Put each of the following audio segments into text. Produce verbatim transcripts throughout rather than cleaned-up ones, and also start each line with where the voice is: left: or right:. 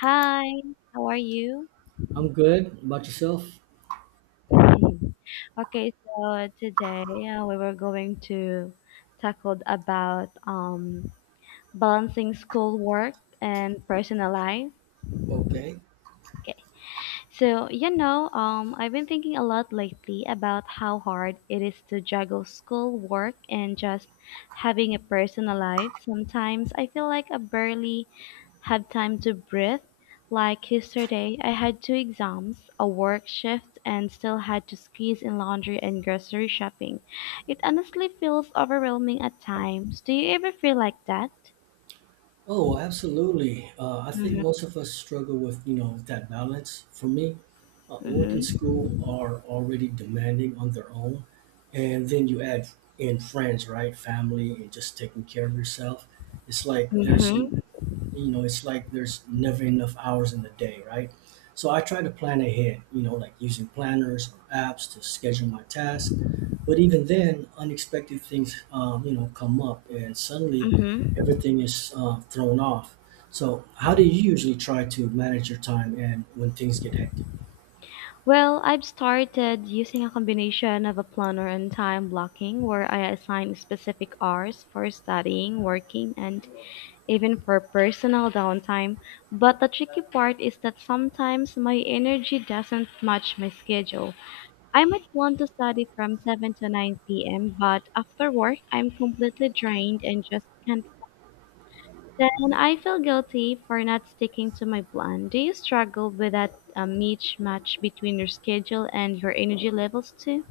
left: Hi, how are you?
right: I'm good. About yourself?
left: Okay, so today uh, we were going to tackle about um, balancing schoolwork and personal life.
right: Okay.
left: So, you know, um, I've been thinking a lot lately about how hard it is to juggle school, work, and just having a personal life. Sometimes I feel like I barely have time to breathe. Like yesterday, I had two exams, a work shift, and still had to squeeze in laundry and grocery shopping. It honestly feels overwhelming at times. Do you ever feel like that?
right: Oh, absolutely. Uh, I think
left: Mm-hmm.
right: most of us struggle with, you know, that balance. For me, uh, work and school
left: Mm-hmm.
right: are already demanding on their own, and then you add in friends, right? Family and just taking care of yourself. It's like there's, n-
left: Mm-hmm.
right: you know, it's like there's never enough hours in the day, right? So I try to plan ahead, you know, like using planners or apps to schedule my tasks. But even then, unexpected things, um, you know, come up, and suddenly
left: Mm-hmm.
right: everything is uh, thrown off. So, how do you usually try to manage your time and when things get hectic?
left: Well, I've started using a combination of a planner and time blocking where I assign specific hours for studying, working, and even for personal downtime. But the tricky part is that sometimes my energy doesn't match my schedule. I might want to study from seven to nine p m, but after work, I'm completely drained and just can't then I feel guilty for not sticking to my plan. Do you struggle with that uh, mismatch between your schedule and your energy levels too?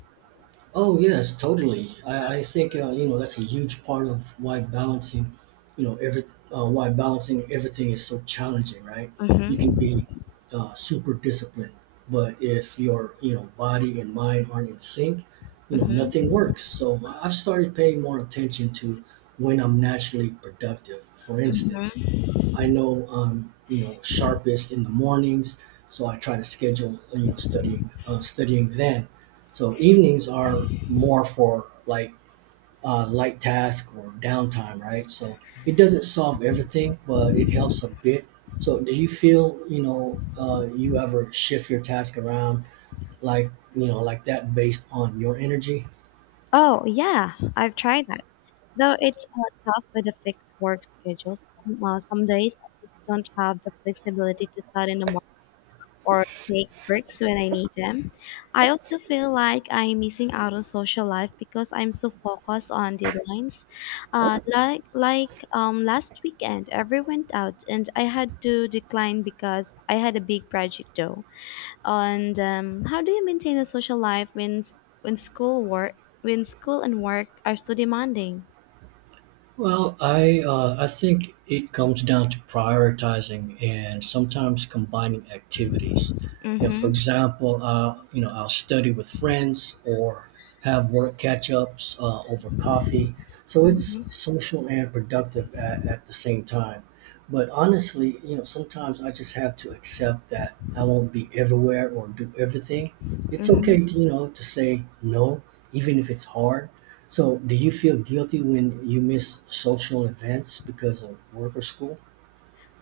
right: Oh yes, totally. I, I think uh, you know that's a huge part of why balancing, you know, every uh, why balancing everything is so challenging, right? You can
left: Mm-hmm.
right: be uh, super disciplined, but if your you know body and mind aren't in sync, you know
left: Mm-hmm.
right: nothing works. So I've started paying more attention to when I'm naturally productive. For instance,
left: Mm-hmm.
right: I know I'm you know sharpest in the mornings, so I try to schedule you know studying uh, studying then. So evenings are more for like uh, light task or downtime, right? So it doesn't solve everything, but it helps a bit. So do you feel you know uh, you ever shift your task around like you know like that based on your energy?
left: Oh, yeah, I've tried that. Though it's uh, tough with a fixed work schedule. Some, uh, some days I just don't have the flexibility to start in the or take breaks when I need them. I also feel like I'm missing out on social life because I'm so focused on deadlines. Uh, like like um, last weekend, everyone went out and I had to decline because I had a big project though. And um, how do you maintain a social life when when school work when school and work are so demanding?
right: Well, I uh, I think it comes down to prioritizing and sometimes combining activities. You know, for
left: Mm-hmm.
right: example, uh, you know, I'll study with friends or have work catch-ups uh, over coffee. So
left: Mm-hmm.
right: it's social and productive at, at the same time. But honestly, you know, sometimes I just have to accept that I won't be everywhere or do everything. It's
left: Mm-hmm.
right: okay to, you know, to say no, even if it's hard. So, do you feel guilty when you miss social events because of work or school?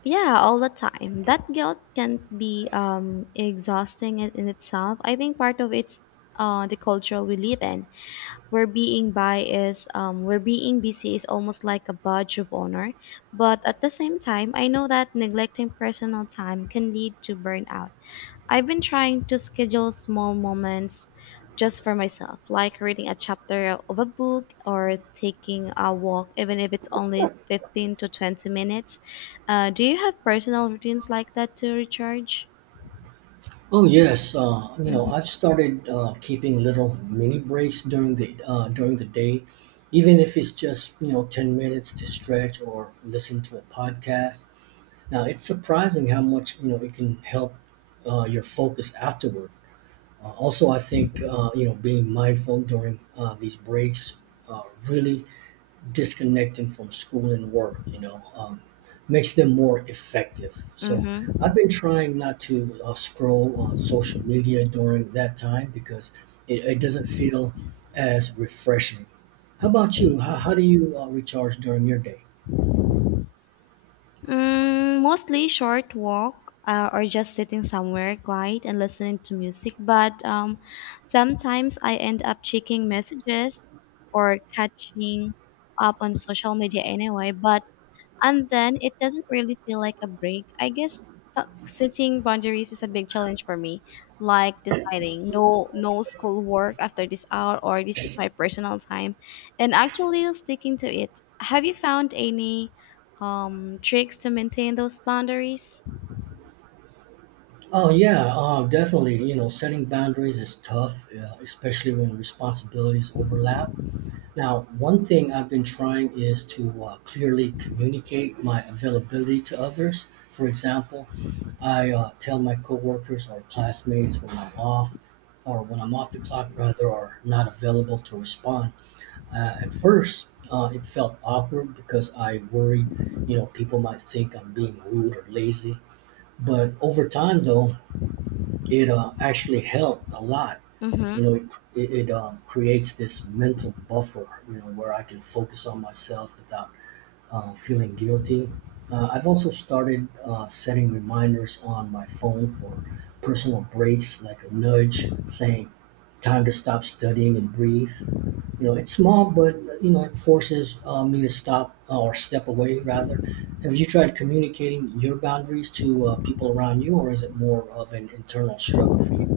left: Yeah, all the time. That guilt can be um, exhausting in, in itself. I think part of it's uh, the culture we live in, where being by is, um, where being busy is almost like a badge of honor. But at the same time, I know that neglecting personal time can lead to burnout. I've been trying to schedule small moments just for myself, like reading a chapter of a book or taking a walk, even if it's only fifteen to twenty minutes. Uh, do you have personal routines like that to recharge?
right: Oh yes, uh, you
left: Mhm.
right: know I've started uh, keeping little mini breaks during the uh, during the day, even if it's just you know ten minutes to stretch or listen to a podcast. Now it's surprising how much you know it can help uh, your focus afterward. Uh, also, I think uh, you know being mindful during uh, these breaks uh, really disconnecting from school and work, you know, um, makes them more effective. So
left: Mm-hmm.
right: I've been trying not to uh, scroll on social media during that time because it, it doesn't feel as refreshing. How about you? How, how do you uh, recharge during your day?
left: Mm, mostly short walk uh, or just sitting somewhere quiet and listening to music. But um, Sometimes I end up checking messages or catching up on social media anyway. But and then it doesn't really feel like a break. I guess uh, setting boundaries is a big challenge for me, like deciding no no school work after this hour or this is my personal time, and actually sticking to it. Have you found any um tricks to maintain those boundaries?
right: Oh yeah, uh, definitely. You know, setting boundaries is tough, uh, especially when responsibilities overlap. Now, one thing I've been trying is to uh, clearly communicate my availability to others. For example, I uh, tell my coworkers or classmates when I'm off, or when I'm off the clock rather, or not available to respond. Uh, at first, uh, it felt awkward because I worried, you know, people might think I'm being rude or lazy. But over time, though, it uh, actually helped a lot.
left: Mm-hmm.
right: You know, it, it um, creates this mental buffer, you know, where I can focus on myself without uh, feeling guilty. Uh, I've also started uh, setting reminders on my phone for personal breaks, like a nudge saying, time to stop studying and breathe. You know, it's small, but, you know, it forces uh, me to stop uh, or step away, rather. Have you tried communicating your boundaries to uh, people around you, or is it more of an internal struggle for you?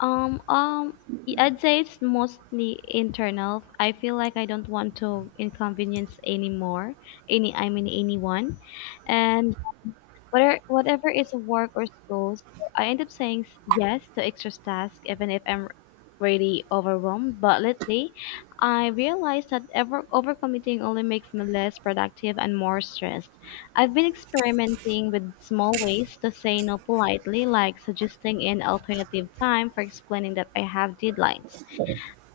left: Um, um, y- I'd say it's mostly internal. I feel like I don't want to inconvenience anymore, any, I mean anyone. And Whatever, whatever is work or school, so I end up saying s- yes to extra tasks even if I'm really overwhelmed. But lately, I realized that ever overcommitting only makes me less productive and more stressed. I've been experimenting with small ways to say no politely, like suggesting an alternative time for explaining that I have deadlines.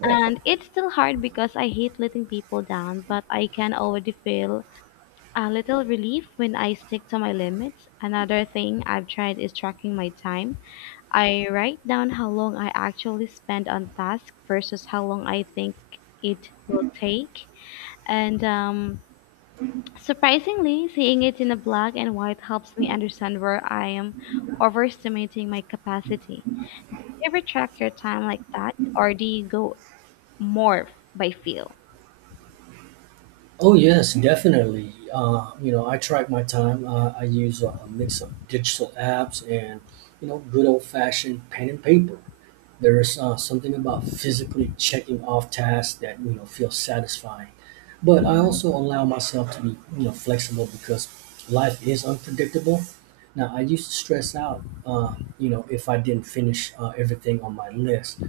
left: And it's still hard because I hate letting people down, but I can already feel a little relief when I stick to my limits. Another thing I've tried is tracking my time. I write down how long I actually spend on task versus how long I think it will take. And um, surprisingly, seeing it in a black and white helps me understand where I am overestimating my capacity. You ever track your time like that, or do you go more by feel?
right: Oh yes, definitely. Uh, you know, I track my time. Uh, I use a, a mix of digital apps and you know good old fashioned pen and paper. There is uh, something about physically checking off tasks that you know feels satisfying, but I also allow myself to be you know flexible because life is unpredictable. Now I used to stress out, uh, you know, if I didn't finish uh, everything on my list,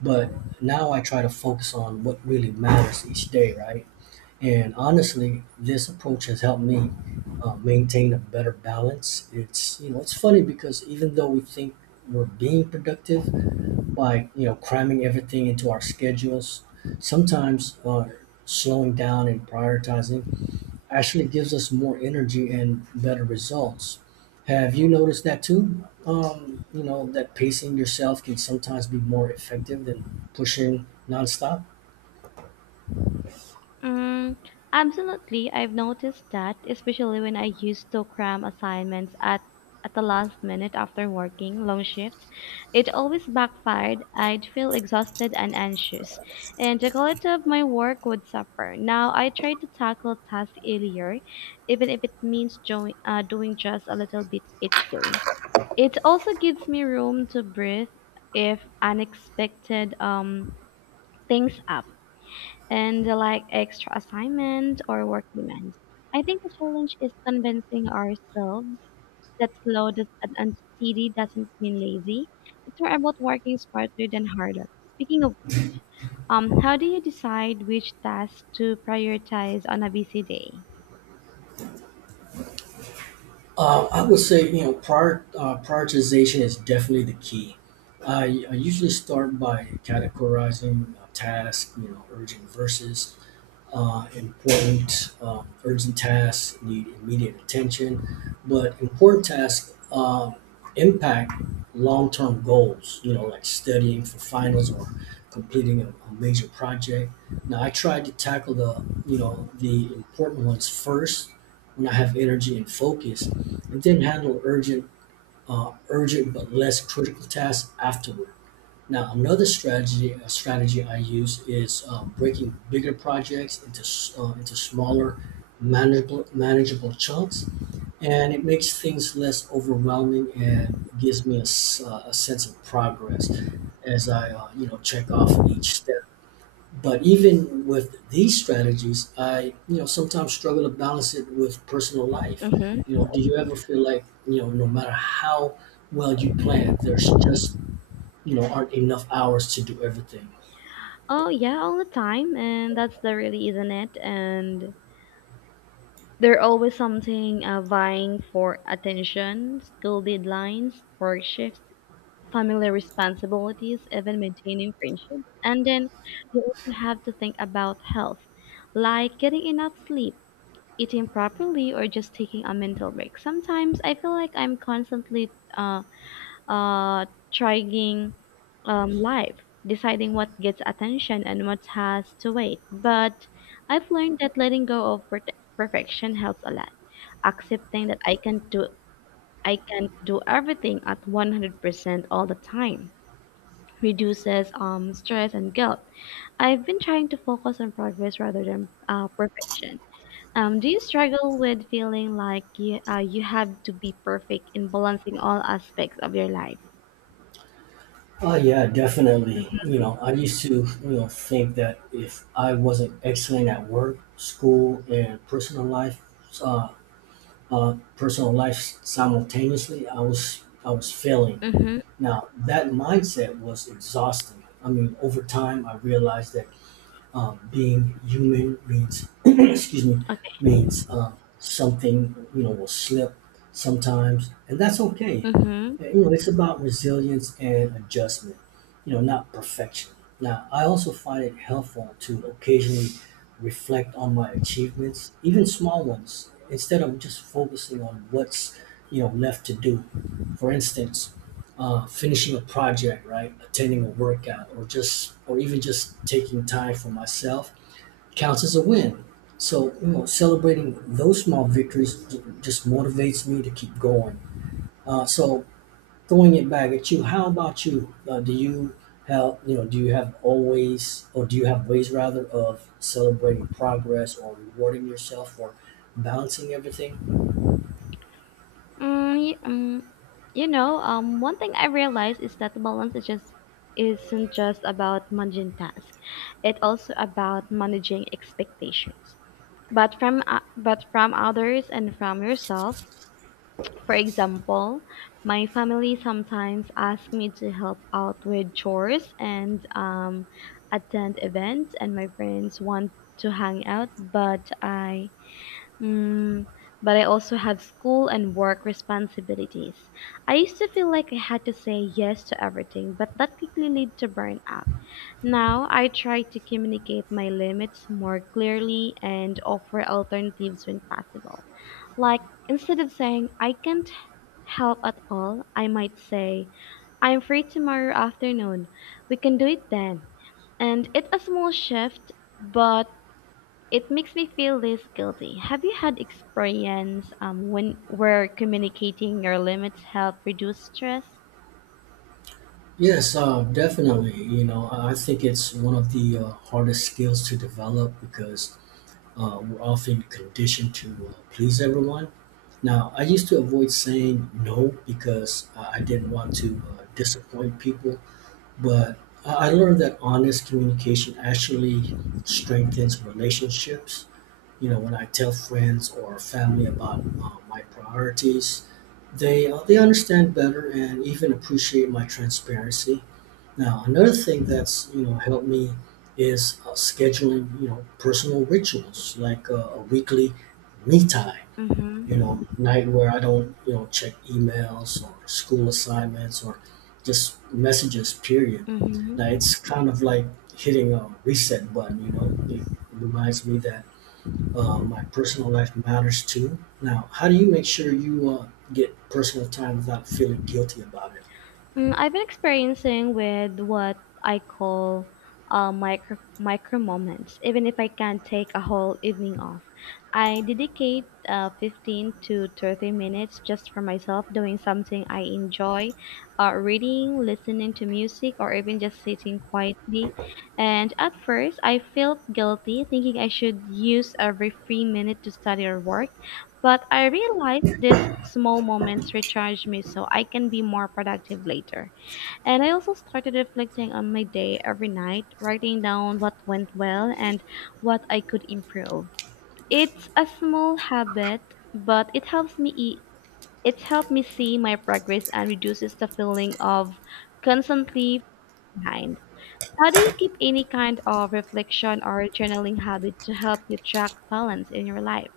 right: but now I try to focus on what really matters each day, right? And honestly, this approach has helped me uh, maintain a better balance. It's you know it's funny because even though we think we're being productive by you know cramming everything into our schedules, sometimes uh, slowing down and prioritizing actually gives us more energy and better results. Have you noticed that too? Um, you know that pacing yourself can sometimes be more effective than pushing nonstop.
left: Mm, absolutely. I've noticed that, especially when I used to cram assignments at at the last minute after working long shifts, it always backfired. I'd feel exhausted and anxious, and the quality of my work would suffer. Now I try to tackle tasks earlier, even if it means join, uh, doing just a little bit each day. It also gives me room to breathe if unexpected um, things up and like extra assignment or work demands. I think the challenge is convincing ourselves that slow does, and and steady doesn't mean lazy. It's more about working smarter than harder. Speaking of, um, how do you decide which tasks to prioritize on a busy day?
right: Uh, I would say, you know, prior, uh, prioritization is definitely the key. I, I usually start by categorizing uh, tasks, you know, urgent versus uh, important, um, urgent tasks need immediate attention, but important tasks uh, impact long-term goals. You know, like studying for finals or completing a, a major project. Now, I try to tackle the you know the important ones first when I have energy and focus, and then handle urgent, uh, urgent but less critical tasks afterward. Now, another strategy a strategy I use is uh, breaking bigger projects into s- uh, into smaller, manageable manageable chunks, and it makes things less overwhelming and gives me a, s- uh, a sense of progress as I uh, you know check off each step. But even with these strategies, I you know sometimes struggle to balance it with personal life. You
left: Mm-hmm.
right: know, do you ever feel like you know no matter how well you plan, there's just you know aren't enough hours to do everything.
left: Oh yeah, all the time, and that's the really, isn't it? And there always something uh, vying for attention, school deadlines, work shifts, family responsibilities, even maintaining friendships. And then you also have to think about health, like getting enough sleep, eating properly, or just taking a mental break. Sometimes I feel like I'm constantly uh, uh, trying um, life, deciding what gets attention and what has to wait. But I've learned that letting go of per- perfection helps a lot. Accepting that I can do I can't do everything at one hundred percent all the time reduces um, stress and guilt. I've been trying to focus on progress rather than uh, perfection. Um, do you struggle with feeling like you, uh, you have to be perfect in balancing all aspects of your life?
right: Oh yeah, definitely. You know, I used to you know think that if I wasn't excelling at work, school, and personal life, uh, uh, personal life simultaneously, I was I was failing.
left: Mm-hmm.
right: Now that mindset was exhausting. I mean, over time, I realized that um, being human means excuse me
left: Okay.
right: means um, something you know will slip sometimes and that's okay.
left: Mm-hmm.
right: Uh, you know it's about resilience and adjustment, you know not perfection. Now I also find it helpful to occasionally reflect on my achievements even small ones instead of just focusing on what's you know left to do. For instance, uh, finishing a project, right? Attending a workout, or just, or even just taking time for myself counts as a win. So, you know, celebrating those small victories j- just motivates me to keep going. Uh, so, throwing it back at you, how about you? Uh, do you have, you know, do you have always, or do you have ways rather of celebrating progress or rewarding yourself for balancing everything?
left: Mm, y- um, you know, um, One thing I realized is that the balance is just isn't just about managing tasks. It's also about managing expectations, but from uh, but from others and from yourself. For example, my family sometimes asks me to help out with chores and um, attend events, and my friends want to hang out, but I mm, but I also have school and work responsibilities. I used to feel like I had to say yes to everything, but that quickly led to burnout. Now I try to communicate my limits more clearly and offer alternatives when possible. Like instead of saying I can't help at all, I might say, I'm free tomorrow afternoon. We can do it then. And it's a small shift, but it makes me feel less guilty. Have you had experience um, when where communicating your limits help reduce stress?
right: Yes, uh, definitely. You know, I I think it's one of the uh, hardest skills to develop because uh, we're often conditioned to uh, please everyone. Now, I used to avoid saying no because uh, I didn't want to uh, disappoint people, but I I learned that honest communication actually strengthens relationships. You know, when I tell friends or family about uh, my priorities, they uh, they understand better and even appreciate my transparency. Now, another thing that's you know helped me is uh, scheduling you know personal rituals like uh, a weekly me time. You
left: Mm-hmm.
right: know, night where I don't you know check emails or school assignments or just messages. Period. Now
left: Mm-hmm.
right: it's kind of like hitting a reset button. You know, it reminds me that uh, my personal life matters too. Now, how do you make sure you uh, get personal time without feeling guilty about it?
left: Mm, I've been experiencing with what I call uh, micro micro moments. Even if I can't take a whole evening off, I dedicate uh, fifteen to thirty minutes just for myself, doing something I enjoy, uh, reading, listening to music, or even just sitting quietly. And at first, I felt guilty, thinking I should use every free minute to study or work. But I realized these small moments recharge me so I can be more productive later. And I also started reflecting on my day every night, writing down what went well and what I could improve. It's a small habit, but it helps me e- it's helped me see my progress and reduces the feeling of constantly behind. How do you keep any kind of reflection or journaling habit to help you track balance in your life?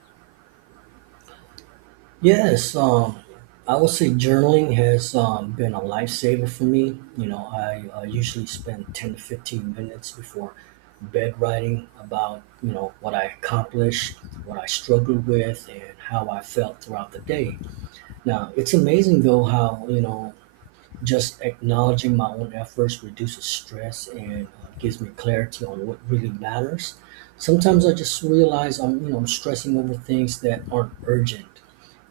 right: Yes, um, I would say journaling has um, been a lifesaver for me. You know, I uh, usually spend ten to fifteen minutes before bed writing about, you know, what I accomplished, what I struggled with, and how I felt throughout the day. Now, it's amazing though how, you know, just acknowledging my own efforts reduces stress and uh, gives me clarity on what really matters. Sometimes I just realize I'm, you know, I'm stressing over things that aren't urgent,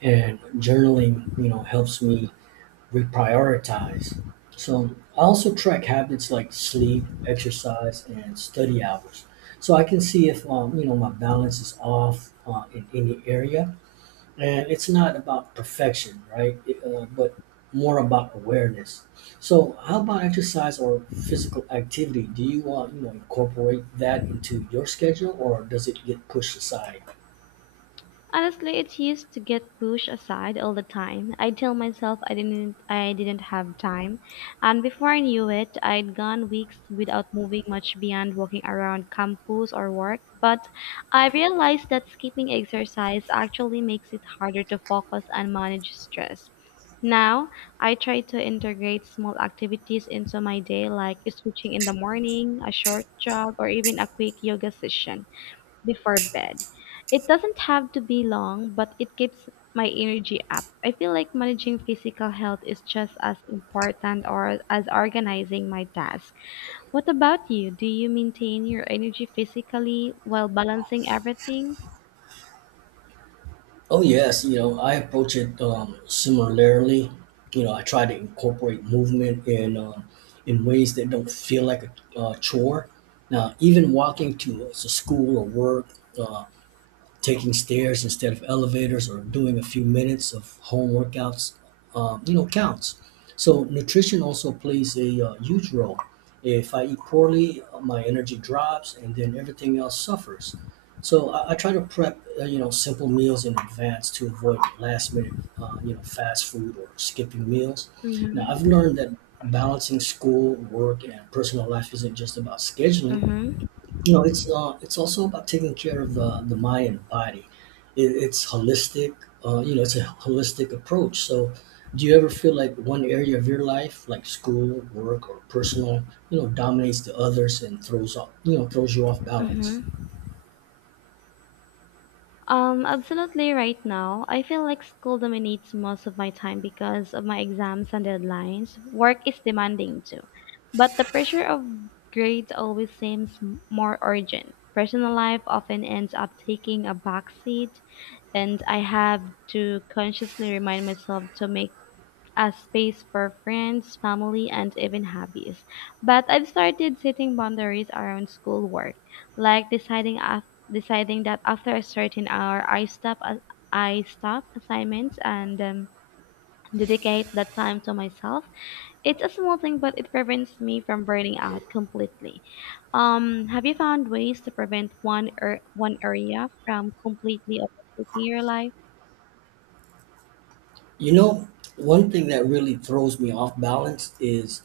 right: and journaling, you know, helps me reprioritize. So I also track habits like sleep, exercise, and study hours, so I can see if, um, you know, my balance is off uh, in any area, and it's not about perfection, right? It, uh, but more about awareness. So how about exercise or physical activity, do you uh, you know incorporate that into your schedule or does it get pushed aside?
left: Honestly, it used to get pushed aside all the time. I'd tell myself I didn't I didn't have time, and before I knew it, I'd gone weeks without moving much beyond walking around campus or work. But I realized that skipping exercise actually makes it harder to focus and manage stress. Now, I try to integrate small activities into my day like stretching in the morning, a short jog, or even a quick yoga session before bed. It doesn't have to be long, but it keeps my energy up. I feel like managing physical health is just as important or as organizing my task. What about you? Do you maintain your energy physically while balancing everything?
right: Oh yes, you know I approach it um, similarly. You know I try to incorporate movement in um, in ways that don't feel like a uh, chore. Now even walking to, to school or work, uh, taking stairs instead of elevators or doing a few minutes of home workouts, uh, you know, counts. So nutrition also plays a uh, huge role. If I eat poorly, uh, my energy drops, and then everything else suffers. So I, I try to prep, uh, you know, simple meals in advance to avoid last minute, uh, you know, fast food or skipping meals. Now I've
left: Mm-hmm.
right: learned that balancing school, work, and personal life isn't just about scheduling
left: Mm-hmm.
right: you know, it's uh, it's also about taking care of the the mind and body. It, it's holistic. Uh, you know, it's a holistic approach. So, do you ever feel like one area of your life, like school, work, or personal, you know, dominates the others and throws off, you know, throws you off balance?
left: Mm-hmm. Um, absolutely right now. I feel like school dominates most of my time because of my exams and deadlines. Work is demanding too, but the pressure of grades always seems m- more urgent. Personal life often ends up taking a backseat, and I have to consciously remind myself to make as space for friends, family, and even hobbies. But I've started setting boundaries around schoolwork, like deciding af- deciding that after a certain hour, I stop a- I stop assignments and um, dedicate that time to myself. It's a small thing, but it prevents me from burning out completely. Um, have you found ways to prevent one or one area from completely overtaking your life?
right: You know, one thing that really throws me off balance is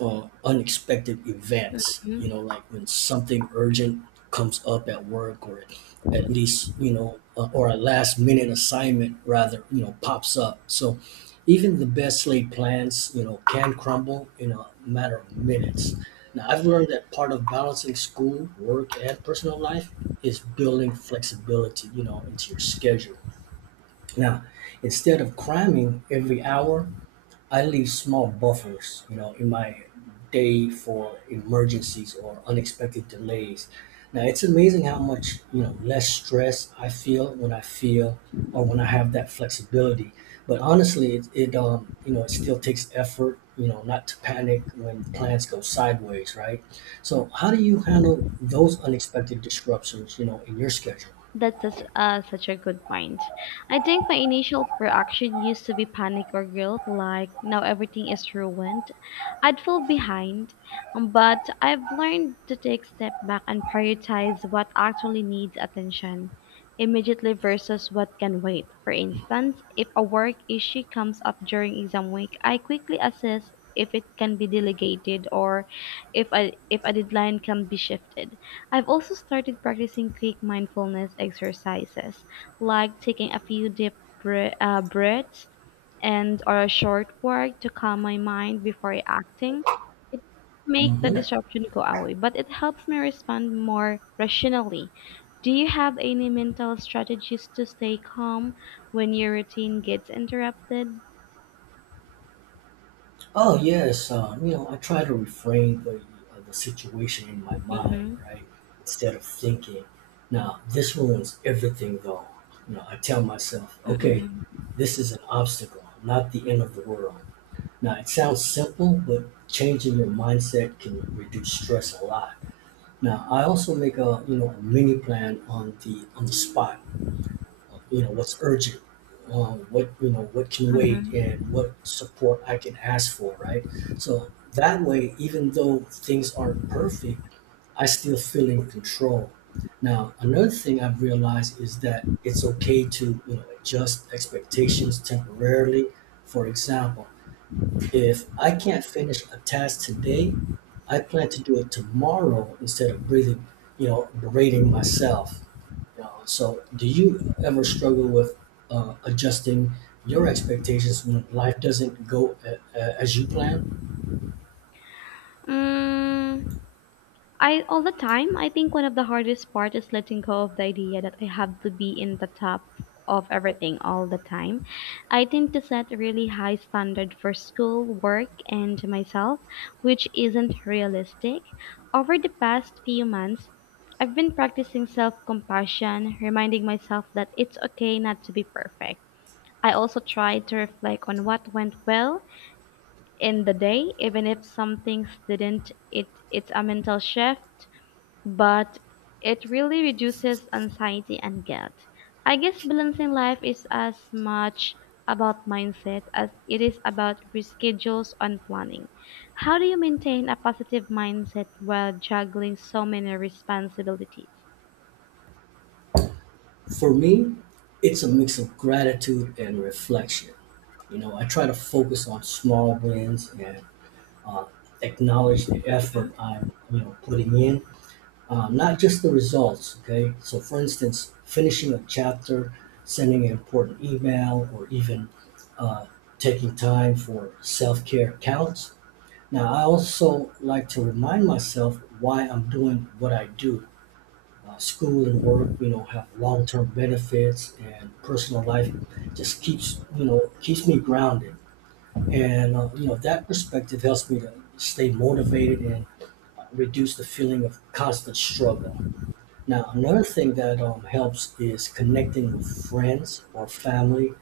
right: uh, unexpected events.
left: Mm-hmm.
right: You know, like when something urgent comes up at work, or at least you know, uh, or a last minute assignment rather, you know, pops up. So even the best laid plans, you know, can crumble in a matter of minutes. Now, I've learned that part of balancing school, work, and personal life is building flexibility, you know, into your schedule. Now, instead of cramming every hour, I leave small buffers, you know, in my day for emergencies or unexpected delays. Now, it's amazing how much, you know, less stress I feel when I feel or when I have that flexibility. But honestly, it, it um, you know, it still takes effort, you know, not to panic when plans go sideways, right? So, how do you handle those unexpected disruptions, you know, in your schedule?
left: That's such, uh, such a good point. I think my initial reaction used to be panic or guilt, like now everything is ruined. I'd fall behind, um, but I've learned to take step back and prioritize what actually needs attention immediately versus what can wait. For instance, if a work issue comes up during exam week, I quickly assess if it can be delegated or if a, if a deadline can be shifted. I've also started practicing quick mindfulness exercises, like taking a few deep bre- uh, breaths and or a short walk to calm my mind before acting. It makes the
right: Hmm.
left: disruption go away, but it helps me respond more rationally. Do you have any mental strategies to stay calm when your routine gets interrupted?
right: Oh yes, uh, you know, I try to reframe the uh, the situation in my mind,
left: Mm-hmm.
right: right? Instead of thinking, now this ruins everything, though. You know, I tell myself, okay,
left: Mm-hmm.
right: this is an obstacle, not the end of the world. Now it sounds simple, but changing your mindset can reduce stress a lot. Now I also make a you know a mini plan on the on the spot, you know what's urgent, um, what you know what can wait
left: Mm-hmm.
right: and what support I can ask for, right? So that way even though things aren't perfect, I still feel in control. Now another thing I've realized is that it's okay to, you know, adjust expectations temporarily. For example, if I can't finish a task today, I plan to do it tomorrow instead of breathing, you know, berating myself. Wow. So, do you ever struggle with uh, adjusting your expectations when life doesn't go a- a- as you plan?
left: Mm, I all the time. I think one of the hardest part is letting go of the idea that I have to be in the top of everything all the time. I tend to set a really high standard for school, work, and myself, which isn't realistic. Over the past few months, I've been practicing self-compassion, reminding myself that it's okay not to be perfect. I also try to reflect on what went well in the day, even if some things didn't. It, it's a mental shift but it really reduces anxiety and guilt. I guess balancing life is as much about mindset as it is about reschedules and planning. How do you maintain a positive mindset while juggling so many responsibilities?
right: For me, it's a mix of gratitude and reflection. You know, I try to focus on small wins and uh, acknowledge the effort I'm, you know, putting in, uh, not just the results. Okay. So, for instance, finishing a chapter, sending an important email, or even uh, taking time for self care counts. Now, I also like to remind myself why I'm doing what I do. Uh, school and work, you know, have long-term benefits, and personal life just keeps, you know, keeps me grounded. And uh, you know, that perspective helps me to stay motivated and uh, reduce the feeling of constant struggle. Now, another thing that um, helps is connecting with friends or family,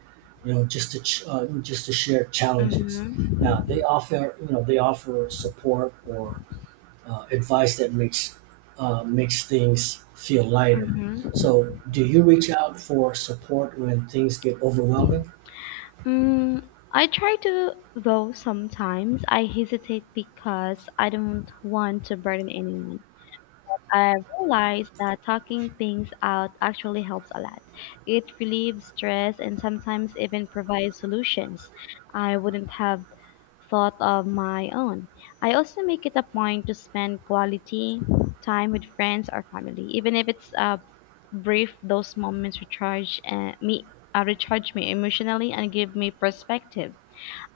right: you know, just to ch- uh, just to share challenges.
left: Mm-hmm.
right: Now, they offer, you know, they offer support or uh, advice that makes uh, makes things feel lighter.
left: Mm-hmm.
right: So, do you reach out for support when things get overwhelming?
left: Mm, I try to, though sometimes I hesitate because I don't want to burden anyone. I realized that talking things out actually helps a lot. It relieves stress and sometimes even provides solutions I wouldn't have thought of my own. I also make it a point to spend quality time with friends or family, even if it's uh, brief. Those moments recharge uh, me, uh, recharge me emotionally, and give me perspective.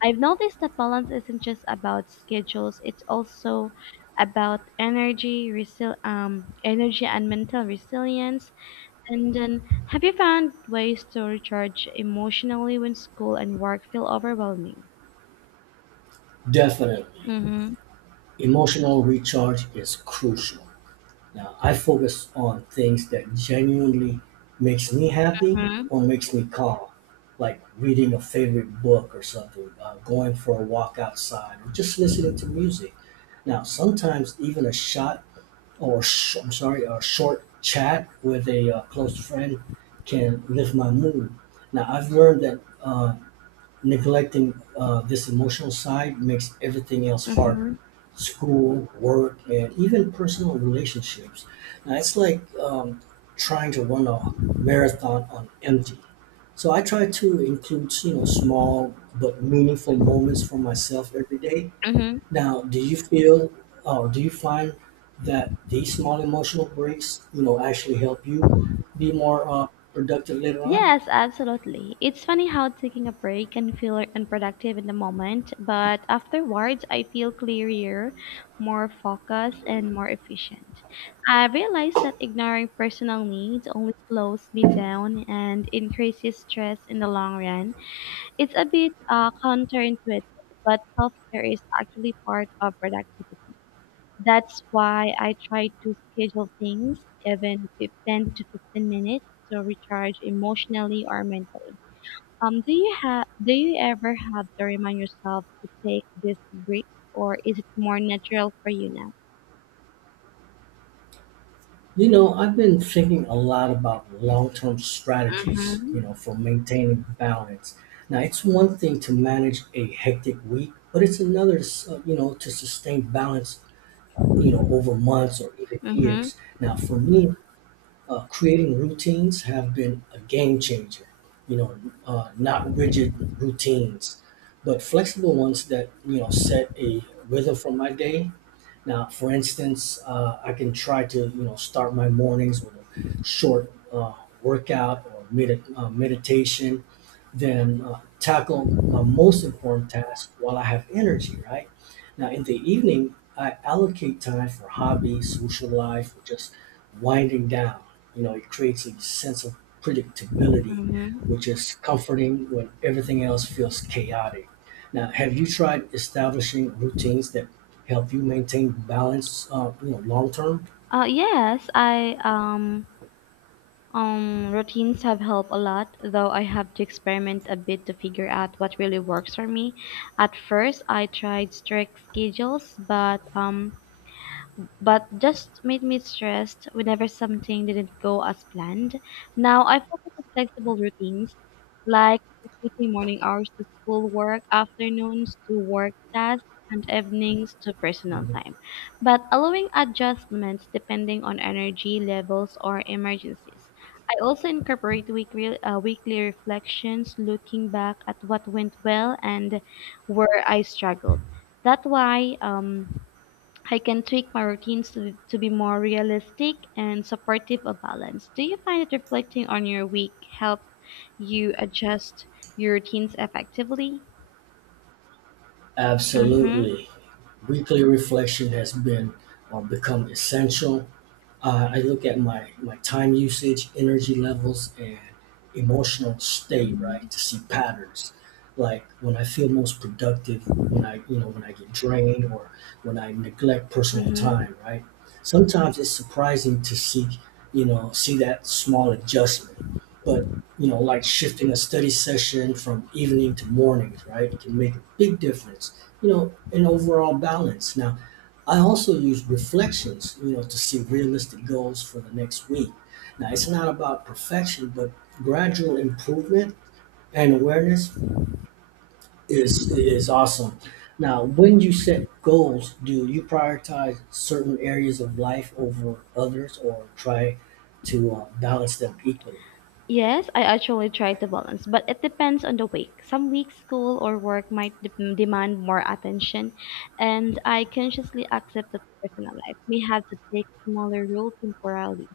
left: I've noticed that balance isn't just about schedules, it's also about energy, resil- um, energy and mental resilience. And then, have you found ways to recharge emotionally when school and work feel overwhelming?
right: Definitely.
left: Mm-hmm.
right: Emotional recharge is crucial. Now, I focus on things that genuinely makes me happy or makes me calm, like reading a favorite book or something, uh, going for a walk outside, or just listening to music. Now, sometimes even a shot or sh- I'm sorry, a short chat with a uh, close friend can lift my mood. Now I've learned that uh, neglecting uh, this emotional side makes everything else
left: Mm-hmm.
right: harder. School, work, and even personal relationships. Now it's like um, trying to run a marathon on empty. So I try to include, you know, small but meaningful moments for myself every day.
left: Mm-hmm.
right: Now, do you feel or do you find that these small emotional breaks, you know, actually help you be more uh, productive later on?
left: Yes, absolutely. It's funny how taking a break can feel unproductive in the moment, but afterwards I feel clearer, more focused, and more efficient. I realized that ignoring personal needs only slows me down and increases stress in the long run. It's a bit uh, counterintuitive, but self care is actually part of productivity. That's why I try to schedule things even fif- ten to fifteen minutes to recharge emotionally or mentally. Um, do you have do you ever have to remind yourself to take these breaks, or is it more natural for you now?
right: You know, I've been thinking a lot about long-term strategies,
left: Mhm.
right: you know, for maintaining balance. Now, it's one thing to manage a hectic week, but it's another, uh, you know, to sustain balance, you know, over months or even
left: Mhm.
right: years. Now, for me, uh, creating routines have been a game changer. You know, uh, not rigid routines, but flexible ones that you know set a rhythm for my day. Now, for instance, uh, I can try to, you know, start my mornings with a short uh, workout or med uh, meditation, then uh, tackle my most important task while I have energy, right? Now, in the evening, I allocate time for hobbies, social life, or just winding down. You know, it creates a sense of predictability,
left: Mhm.
right: which is comforting when everything else feels chaotic. Now, have you tried establishing routines that help you maintain balance, uh, you know, long term?
left: Uh, yes, I um um routines have helped a lot, though I have to experiment a bit to figure out what really works for me. At first, I tried strict schedules, but um but just made me stressed whenever something didn't go as planned. Now I focus on flexible routines like dedicating morning hours to schoolwork, afternoons to work tasks, and evenings to personal
right: Mhm.
left: time, but allowing adjustments depending on energy levels or emergencies. I also incorporate weekly, uh, weekly reflections, looking back at what went well and where I struggled. That why um, I can tweak my routines to, to be more realistic and supportive of balance. Do you find that reflecting on your week help you adjust your routines effectively? Mm-hmm,
right: Absolutely. Weekly reflection has been or become essential. Uh, I look at my, my time usage, energy levels, and emotional state,
left: mm-hmm,
right: right, to see patterns. Like when I feel most productive, when I, you know, when I get drained or when I neglect personal
left: mm-hmm.
right: time, right? Sometimes it's surprising to see, you know, see that small adjustment. But, you know, like shifting a study session from evening to mornings, right, can make a big difference, you know, in overall balance. Now, I also use reflections, you know, to see realistic goals for the next week. Now, it's not about perfection, but gradual improvement and awareness is is awesome. Now, when you set goals, do you prioritize certain areas of life over others, or try to uh, balance them equally?
left: Yes, I actually try to balance, but it depends on the week. Some weeks, school or work might de- demand more attention, and I consciously accept that personal life may have to take smaller role temporarily.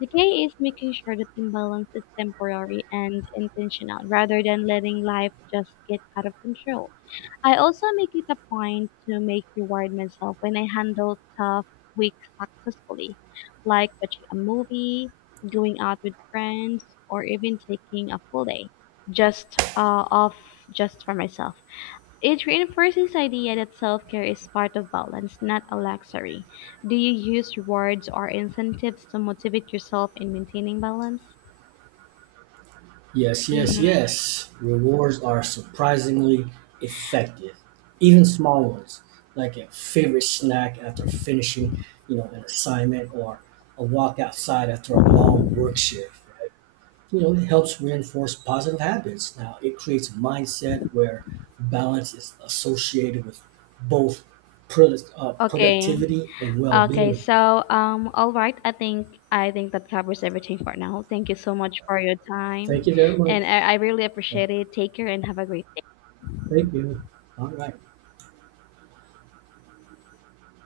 left: Decay is making sure that imbalance is temporary and intentional rather than letting life just get out of control. I also make it a point to make reward myself when I handle tough weeks successfully, like watching a movie, going out with friends, or even taking a full day just uh, off just for myself. It reinforces the idea that self-care is part of balance, not a luxury. Do you use rewards or incentives to motivate yourself in maintaining balance?
right: Yes, yes,
left: Mm-hmm.
right: yes. Rewards are surprisingly effective. Even small ones, like a favorite snack after finishing, you know, an assignment or a walk outside after a long work shift, right? You know, it helps reinforce positive habits. Now, it creates a mindset where balance is associated with both product, uh,
left: Okay.
right: productivity and
left: Okay.
right: well-being.
left: So, um, all right. I think I think that covers everything for now. Thank you so much for your
right: Thank
left: time,
right: you very much.
left: and I, I really appreciate it. Take care and have a great.
right: Thank you. All right.